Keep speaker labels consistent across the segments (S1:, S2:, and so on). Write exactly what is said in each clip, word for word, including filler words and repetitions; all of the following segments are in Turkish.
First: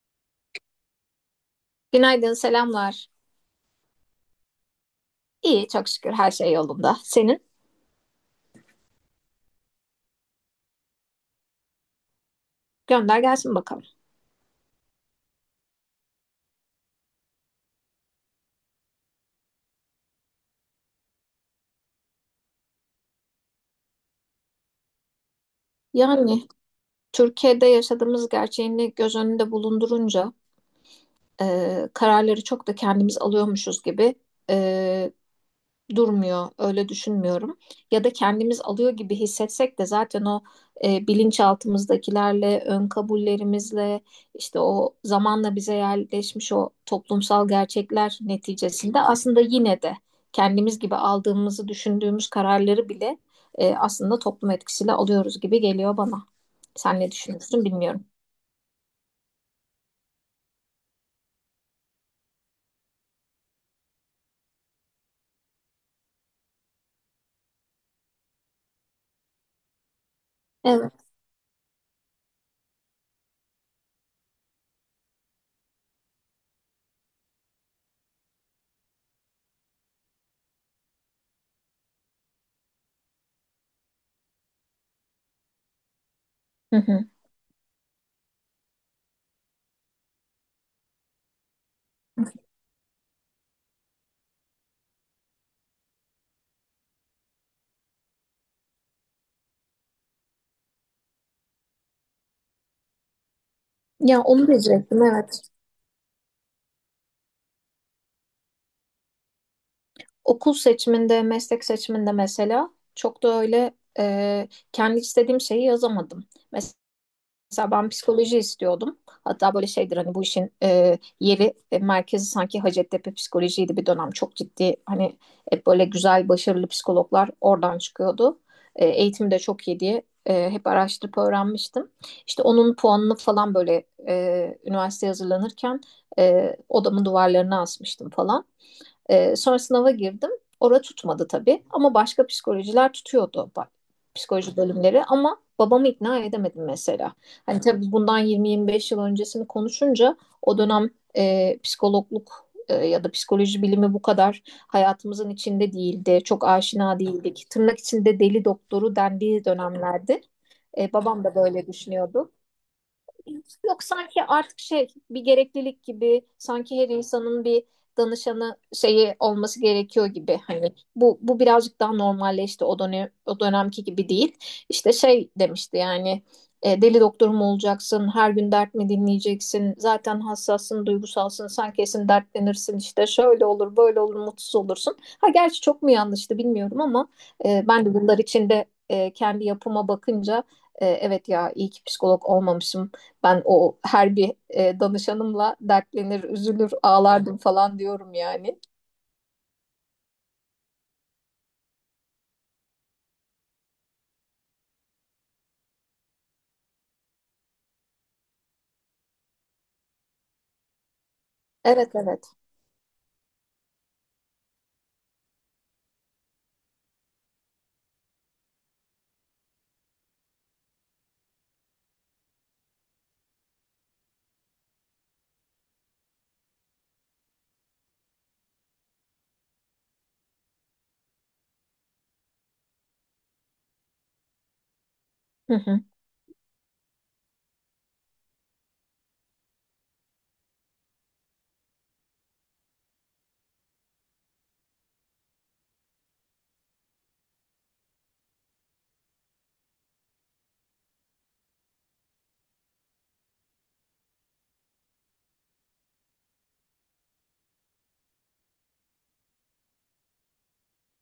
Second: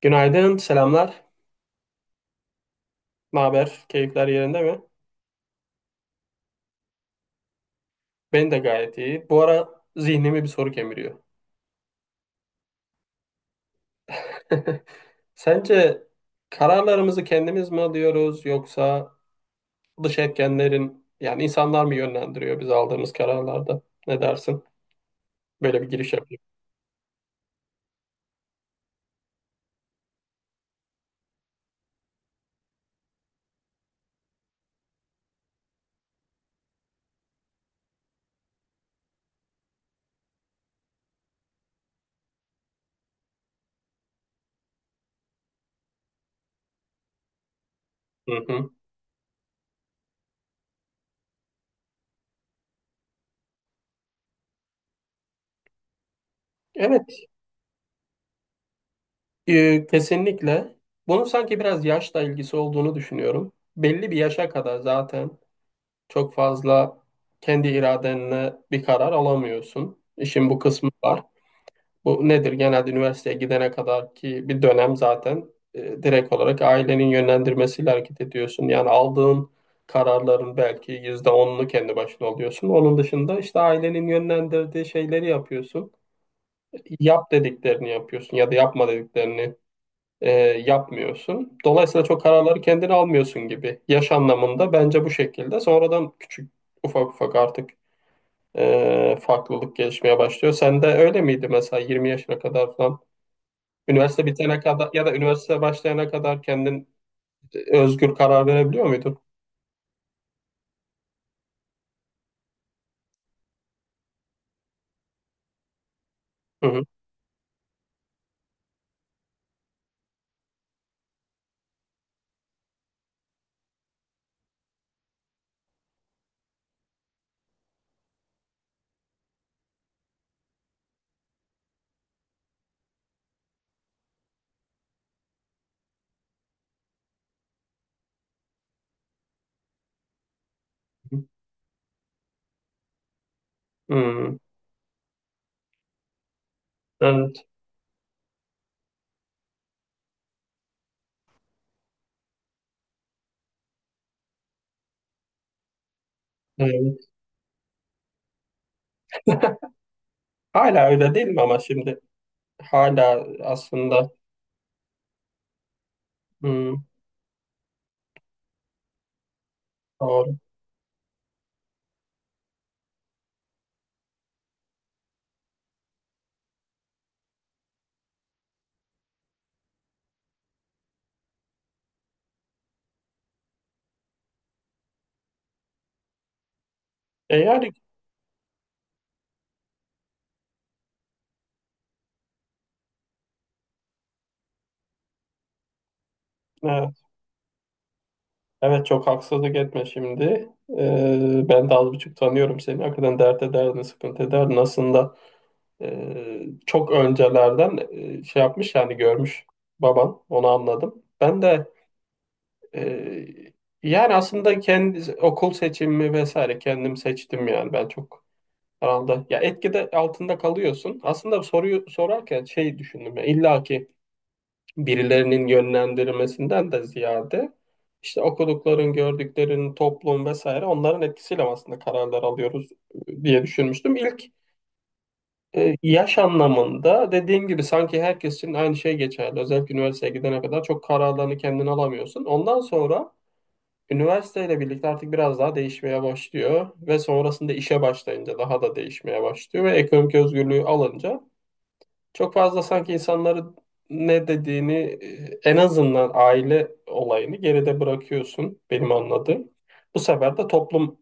S1: Günaydın, selamlar.
S2: Günaydın, selamlar.
S1: Ne haber? Keyifler yerinde mi?
S2: İyi, çok şükür her şey yolunda. Senin?
S1: Ben de gayet iyi. Bu ara zihnimi bir soru kemiriyor.
S2: Gönder gelsin bakalım.
S1: Sence kararlarımızı kendimiz mi alıyoruz yoksa dış etkenlerin yani insanlar mı yönlendiriyor biz aldığımız kararlarda? Ne dersin? Böyle bir giriş yapayım.
S2: Yani Türkiye'de yaşadığımız gerçeğini göz önünde bulundurunca e, kararları çok da kendimiz alıyormuşuz gibi e, durmuyor. Öyle düşünmüyorum. Ya da kendimiz alıyor gibi hissetsek de zaten o e, bilinçaltımızdakilerle, ön kabullerimizle, işte o zamanla bize yerleşmiş o toplumsal gerçekler
S1: Hı hı.
S2: neticesinde aslında yine de kendimiz gibi aldığımızı düşündüğümüz kararları bile e, aslında toplum etkisiyle alıyoruz gibi geliyor bana. Sen ne
S1: Evet,
S2: düşünüyorsun bilmiyorum.
S1: e, kesinlikle. Bunun sanki biraz yaşla ilgisi olduğunu düşünüyorum. Belli bir yaşa kadar zaten çok fazla kendi iradenle bir karar alamıyorsun. İşin bu kısmı
S2: Evet.
S1: var. Bu nedir? Genelde üniversiteye gidene kadar ki bir dönem zaten e, direkt olarak ailenin yönlendirmesiyle hareket ediyorsun. Yani aldığın kararların belki yüzde onunu kendi başına alıyorsun. Onun dışında işte ailenin yönlendirdiği şeyleri yapıyorsun.
S2: Hı hı.
S1: Yap dediklerini yapıyorsun ya da yapma dediklerini e, yapmıyorsun. Dolayısıyla çok kararları kendin almıyorsun gibi. Yaş anlamında bence bu şekilde. Sonradan küçük ufak ufak artık e, farklılık gelişmeye başlıyor. Sen de öyle miydi mesela yirmi yaşına kadar falan?
S2: Ya
S1: Üniversite
S2: onu
S1: bitene kadar
S2: diyecektim,
S1: ya da
S2: evet.
S1: üniversite başlayana kadar kendin özgür karar verebiliyor muydun?
S2: Okul seçiminde, meslek seçiminde mesela çok da öyle e, kendi istediğim şeyi yazamadım.
S1: Hı hı.
S2: Mesela ben psikoloji istiyordum. Hatta böyle şeydir, hani bu işin e, yeri, e, merkezi sanki Hacettepe psikolojiydi bir dönem. Çok ciddi, hani hep böyle güzel, başarılı psikologlar oradan çıkıyordu. E, eğitimi de çok iyi diye e, hep araştırıp öğrenmiştim. İşte onun puanını falan böyle e, üniversiteye hazırlanırken e, odamın duvarlarına asmıştım falan. E, sonra sınava girdim. Orada tutmadı tabii, ama başka psikolojiler tutuyordu. Bak,
S1: Hmm.
S2: psikoloji bölümleri, ama babamı ikna edemedim mesela.
S1: Evet,
S2: Hani tabii bundan yirmi yirmi beş yıl öncesini konuşunca o dönem e, psikologluk e, ya da psikoloji bilimi bu kadar hayatımızın içinde değildi. Çok aşina
S1: evet.
S2: değildik. Tırnak içinde deli doktoru dendiği dönemlerdi.
S1: Hala
S2: E,
S1: öyle
S2: babam
S1: değil
S2: da
S1: mi ama
S2: böyle
S1: şimdi
S2: düşünüyordu.
S1: hala
S2: Yok,
S1: aslında
S2: sanki artık şey, bir gereklilik gibi, sanki
S1: hmm,
S2: her insanın bir danışanı şeyi olması gerekiyor
S1: doğru.
S2: gibi. Hani bu bu birazcık daha normalleşti, o dönem o dönemki gibi değil. İşte şey demişti yani, e, deli doktor mu olacaksın, her gün dert mi dinleyeceksin, zaten hassassın, duygusalsın, sen kesin dertlenirsin, işte şöyle olur, böyle olur, mutsuz olursun. Ha, gerçi çok mu yanlıştı, bilmiyorum, ama
S1: E
S2: e,
S1: yani
S2: ben de bunlar içinde e, kendi yapıma bakınca, e, evet ya, iyi ki psikolog olmamışım, ben o her bir e, danışanımla dertlenir, üzülür,
S1: e,
S2: ağlardım falan diyorum yani.
S1: Evet çok haksızlık etme şimdi. Ee, ben de az buçuk tanıyorum seni. Hakikaten dert ederdin, sıkıntı ederdin. Aslında e, çok öncelerden e, şey yapmış yani görmüş baban. Onu anladım. Ben de
S2: Evet, evet.
S1: e, yani aslında kendi okul seçimi vesaire kendim seçtim yani. Ben çok herhalde ya etkide altında kalıyorsun. Aslında soruyu sorarken şey düşündüm ya illa ki birilerinin yönlendirmesinden de ziyade işte okudukların, gördüklerin, toplum vesaire onların etkisiyle aslında kararlar alıyoruz e, diye düşünmüştüm. İlk
S2: Hı
S1: e,
S2: hı.
S1: yaş anlamında dediğim gibi sanki herkes için aynı şey geçerli. Özellikle üniversiteye gidene kadar çok kararlarını kendin alamıyorsun. Ondan sonra üniversiteyle birlikte artık biraz daha değişmeye başlıyor ve sonrasında işe başlayınca daha da değişmeye başlıyor ve ekonomik özgürlüğü alınca çok fazla sanki insanların ne dediğini, e, en azından aile olayını geride bırakıyorsun benim anladığım. Bu sefer de toplum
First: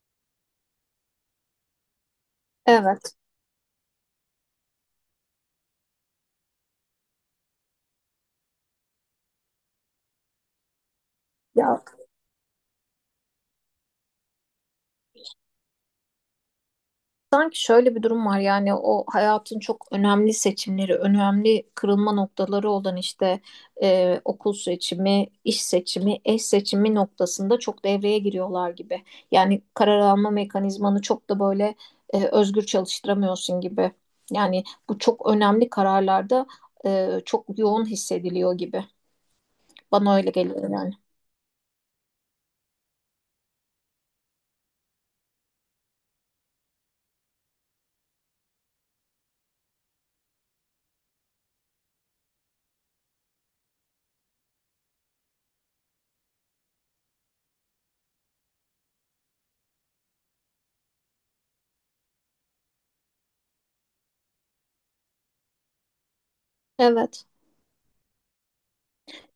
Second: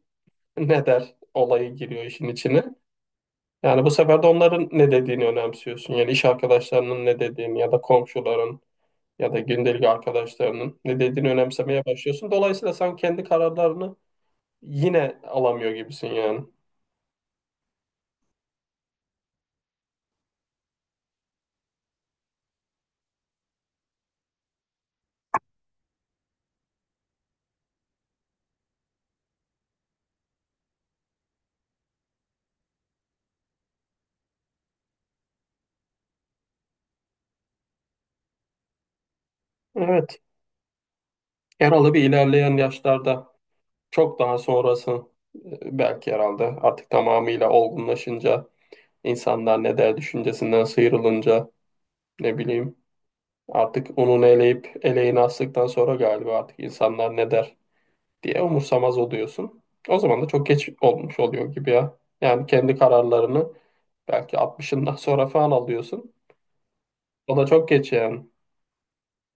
S1: ne der olayı giriyor işin içine.
S2: Evet.
S1: Yani bu sefer de onların ne dediğini önemsiyorsun. Yani iş arkadaşlarının ne dediğini ya da komşuların ya da gündelik arkadaşlarının ne dediğini
S2: Ya,
S1: önemsemeye başlıyorsun. Dolayısıyla sen kendi kararlarını yine alamıyor gibisin yani.
S2: sanki şöyle bir durum var yani, o hayatın çok önemli seçimleri, önemli kırılma noktaları olan işte e, okul seçimi, iş seçimi, eş seçimi noktasında çok devreye giriyorlar gibi. Yani karar alma mekanizmanı çok da böyle e, özgür çalıştıramıyorsun gibi. Yani bu çok önemli kararlarda e, çok yoğun hissediliyor gibi. Bana
S1: Evet.
S2: öyle geliyor yani.
S1: Yaralı bir ilerleyen yaşlarda. Çok daha sonrası, e, belki herhalde artık tamamıyla olgunlaşınca insanlar ne der düşüncesinden sıyrılınca, ne bileyim, artık onun eleyip eleğini astıktan sonra galiba artık insanlar ne der diye umursamaz oluyorsun. O zaman da çok geç olmuş oluyor gibi ya. Yani kendi kararlarını belki altmışından sonra falan alıyorsun.
S2: Evet.
S1: O da çok geç yani.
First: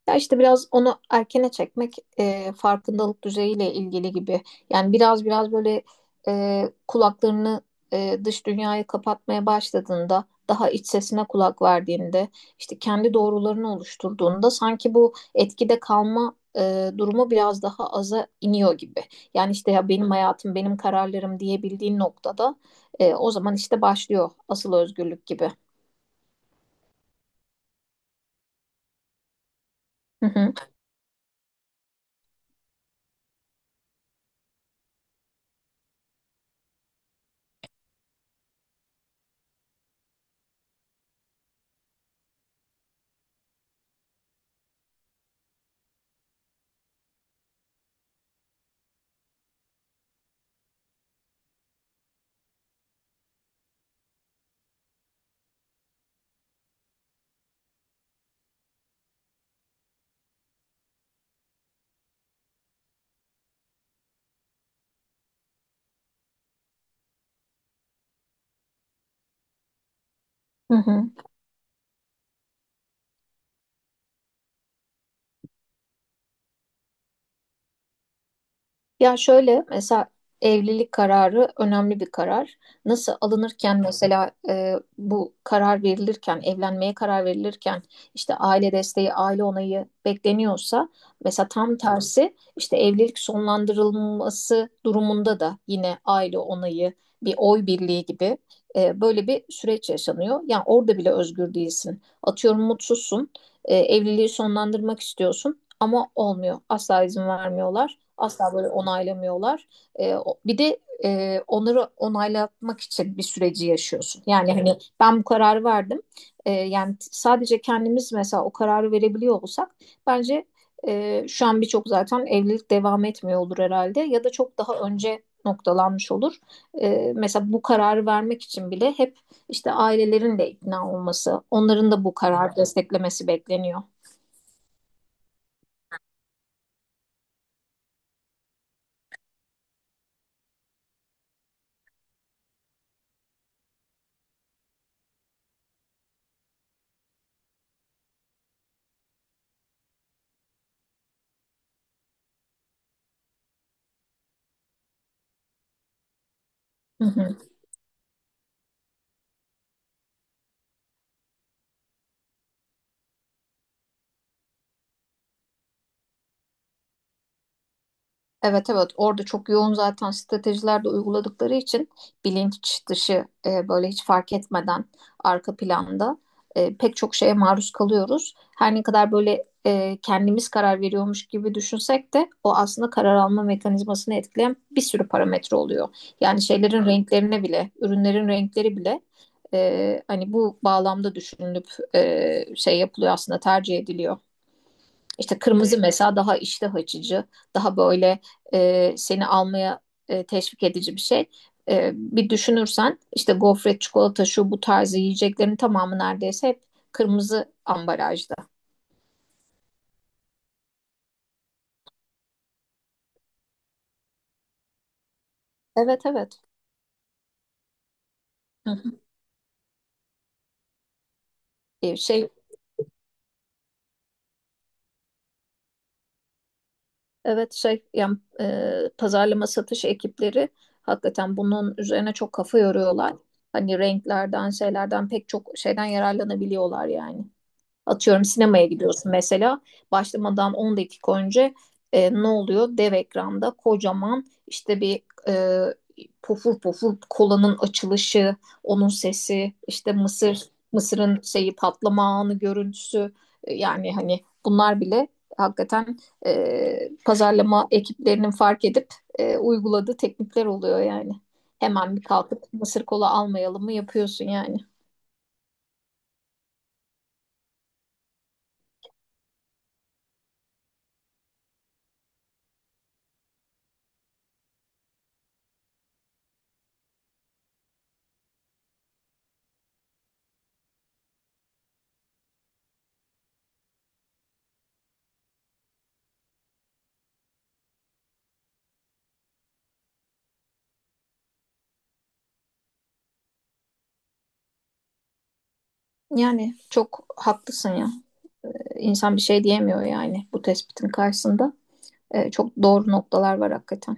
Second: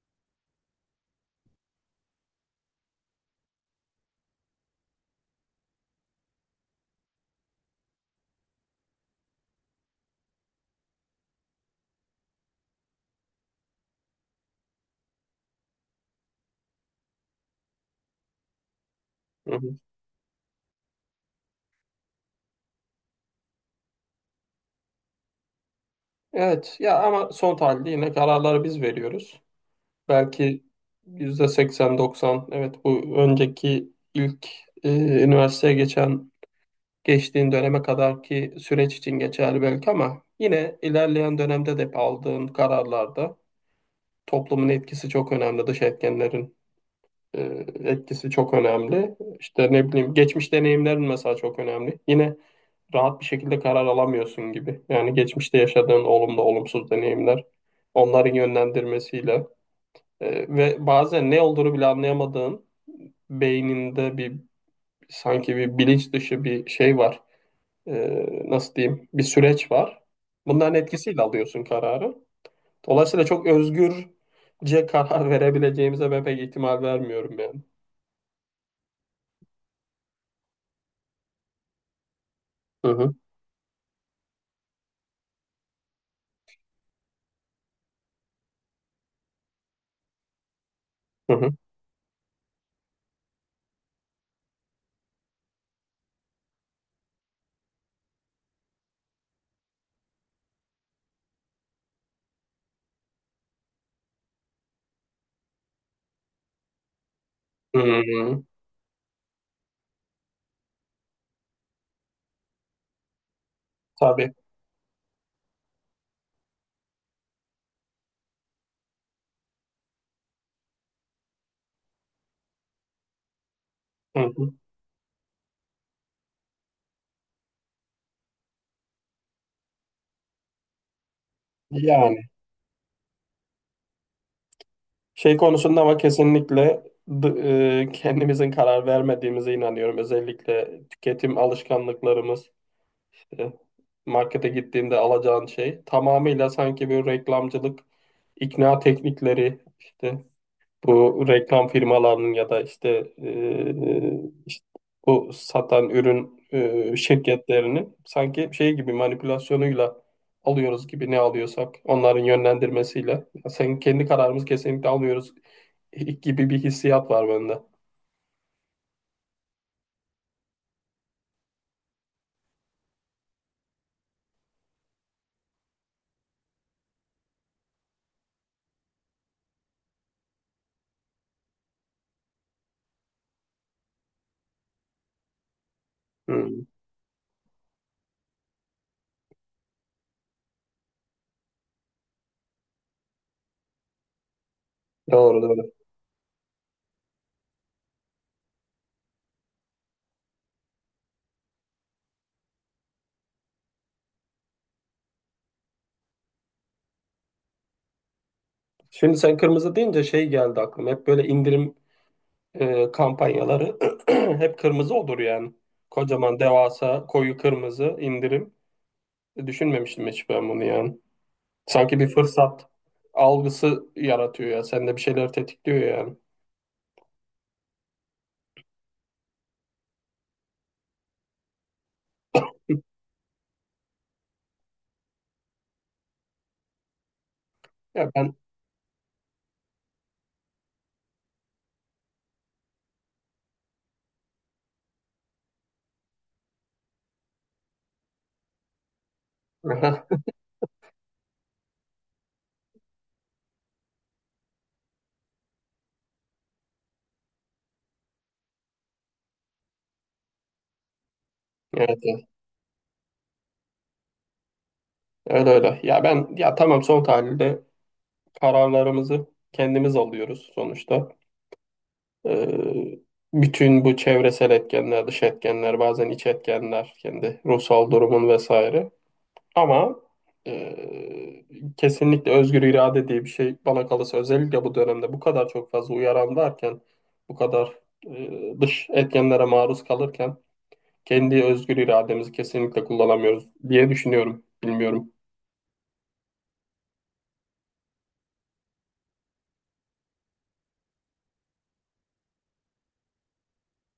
S2: Ya işte biraz onu erkene çekmek e, farkındalık düzeyiyle ilgili gibi. Yani biraz biraz böyle e, kulaklarını e, dış dünyaya kapatmaya başladığında, daha iç sesine kulak verdiğinde, işte kendi doğrularını oluşturduğunda sanki bu etkide kalma e, durumu biraz daha aza iniyor gibi. Yani
S1: Hı
S2: işte
S1: hı.
S2: ya, benim hayatım, benim kararlarım diyebildiğin noktada e, o zaman işte başlıyor asıl özgürlük gibi.
S1: Evet ya ama son tahlilde yine kararları biz veriyoruz.
S2: Hı hı.
S1: Belki yüzde seksen doksan. Evet bu önceki ilk e, üniversiteye geçen geçtiğin döneme kadarki süreç için geçerli belki ama yine ilerleyen dönemde de aldığın kararlarda toplumun etkisi çok önemli. Dış etkenlerin e, etkisi çok önemli. İşte ne bileyim geçmiş deneyimlerin mesela çok önemli. Yine rahat bir şekilde karar alamıyorsun gibi. Yani geçmişte yaşadığın olumlu olumsuz deneyimler onların yönlendirmesiyle, e, ve bazen ne olduğunu bile anlayamadığın beyninde bir sanki bir bilinç dışı bir şey var. E, nasıl diyeyim? Bir süreç var. Bunların
S2: Hı hı.
S1: etkisiyle alıyorsun kararı. Dolayısıyla çok özgürce karar verebileceğimize ben pek ihtimal vermiyorum yani.
S2: Ya şöyle mesela, evlilik kararı önemli bir karar.
S1: Hı
S2: Nasıl,
S1: hı,
S2: alınırken mesela e, bu karar verilirken, evlenmeye karar verilirken işte aile desteği, aile onayı bekleniyorsa,
S1: hı
S2: mesela
S1: hı.
S2: tam tersi, işte evlilik sonlandırılması durumunda da yine aile onayı, bir oy birliği gibi e, böyle bir süreç yaşanıyor. Yani orada bile özgür değilsin. Atıyorum, mutsuzsun, e, evliliği sonlandırmak istiyorsun, ama olmuyor. Asla izin
S1: Hı,
S2: vermiyorlar. Asla böyle onaylamıyorlar. Ee, o- bir de e, onları onaylatmak için bir süreci yaşıyorsun.
S1: tabii.
S2: Yani hani ben bu kararı verdim. Ee, yani t- sadece kendimiz mesela o kararı verebiliyor olsak, bence e, şu an birçok zaten evlilik devam etmiyor olur herhalde,
S1: Hı
S2: ya da
S1: hı.
S2: çok daha önce noktalanmış olur. Ee, mesela bu kararı vermek için bile hep işte ailelerin de ikna olması, onların da bu
S1: Yani
S2: kararı desteklemesi bekleniyor.
S1: şey konusunda ama kesinlikle d- e, kendimizin karar vermediğimize inanıyorum. Özellikle tüketim alışkanlıklarımız, e, markete gittiğinde alacağın şey tamamıyla sanki bir reklamcılık, ikna teknikleri, işte bu reklam firmalarının ya da işte, e, işte bu satan ürün, e,
S2: Hı hı.
S1: şirketlerinin sanki şey gibi manipülasyonuyla alıyoruz gibi, ne alıyorsak onların yönlendirmesiyle. Sen kendi kararımızı kesinlikle almıyoruz gibi bir hissiyat var bende.
S2: Evet, evet, orada çok yoğun zaten stratejiler de uyguladıkları için, bilinç dışı e, böyle hiç fark etmeden arka planda e, pek çok şeye maruz kalıyoruz. Her ne kadar böyle e, kendimiz karar veriyormuş gibi düşünsek de, o aslında karar alma mekanizmasını etkileyen bir sürü parametre oluyor. Yani
S1: Hmm,
S2: şeylerin renklerine bile, ürünlerin renkleri bile e, hani bu bağlamda düşünülüp e, şey yapılıyor, aslında tercih ediliyor. İşte
S1: doğru doğru.
S2: kırmızı mesela daha iştah açıcı, daha böyle e, seni almaya e, teşvik edici bir şey. E, bir düşünürsen işte gofret, çikolata, şu bu tarzı yiyeceklerin tamamı neredeyse hep kırmızı ambalajda.
S1: Şimdi sen kırmızı deyince şey geldi aklıma. Hep böyle indirim e, kampanyaları hep kırmızı olur yani.
S2: Evet,
S1: Kocaman
S2: evet.
S1: devasa koyu kırmızı indirim.
S2: Hı hı.
S1: E, Düşünmemiştim hiç ben bunu yani.
S2: E,
S1: Sanki bir
S2: şey
S1: fırsat algısı yaratıyor ya. Sende bir şeyler tetikliyor yani.
S2: evet, şey yani, e, pazarlama satış ekipleri hakikaten bunun üzerine çok kafa yoruyorlar. Hani renklerden, şeylerden, pek çok şeyden yararlanabiliyorlar yani.
S1: Ya
S2: Atıyorum,
S1: ben
S2: sinemaya gidiyorsun mesela. Başlamadan on dakika önce e, ne oluyor? Dev ekranda kocaman, işte bir e, pofur pofur kolanın açılışı, onun sesi, işte mısır, mısırın şeyi, patlama anı görüntüsü. E, Yani hani bunlar bile hakikaten e, pazarlama ekiplerinin fark edip e, uyguladığı teknikler oluyor yani. Hemen,
S1: evet,
S2: bir
S1: evet.
S2: kalkıp mısır kola almayalım mı, yapıyorsun yani.
S1: Öyle öyle. Ya ben ya tamam, son tahlilde kararlarımızı kendimiz alıyoruz sonuçta. Ee, bütün bu çevresel etkenler, dış etkenler, bazen iç etkenler, kendi ruhsal durumun vesaire. Ama e, kesinlikle özgür irade diye bir şey, bana kalırsa özellikle bu dönemde bu kadar çok fazla uyaran varken, bu kadar e, dış etkenlere maruz kalırken kendi özgür irademizi kesinlikle kullanamıyoruz diye düşünüyorum. Bilmiyorum.
S2: Yani çok haklısın ya. İnsan bir şey diyemiyor yani bu tespitin karşısında. E, çok doğru noktalar var hakikaten.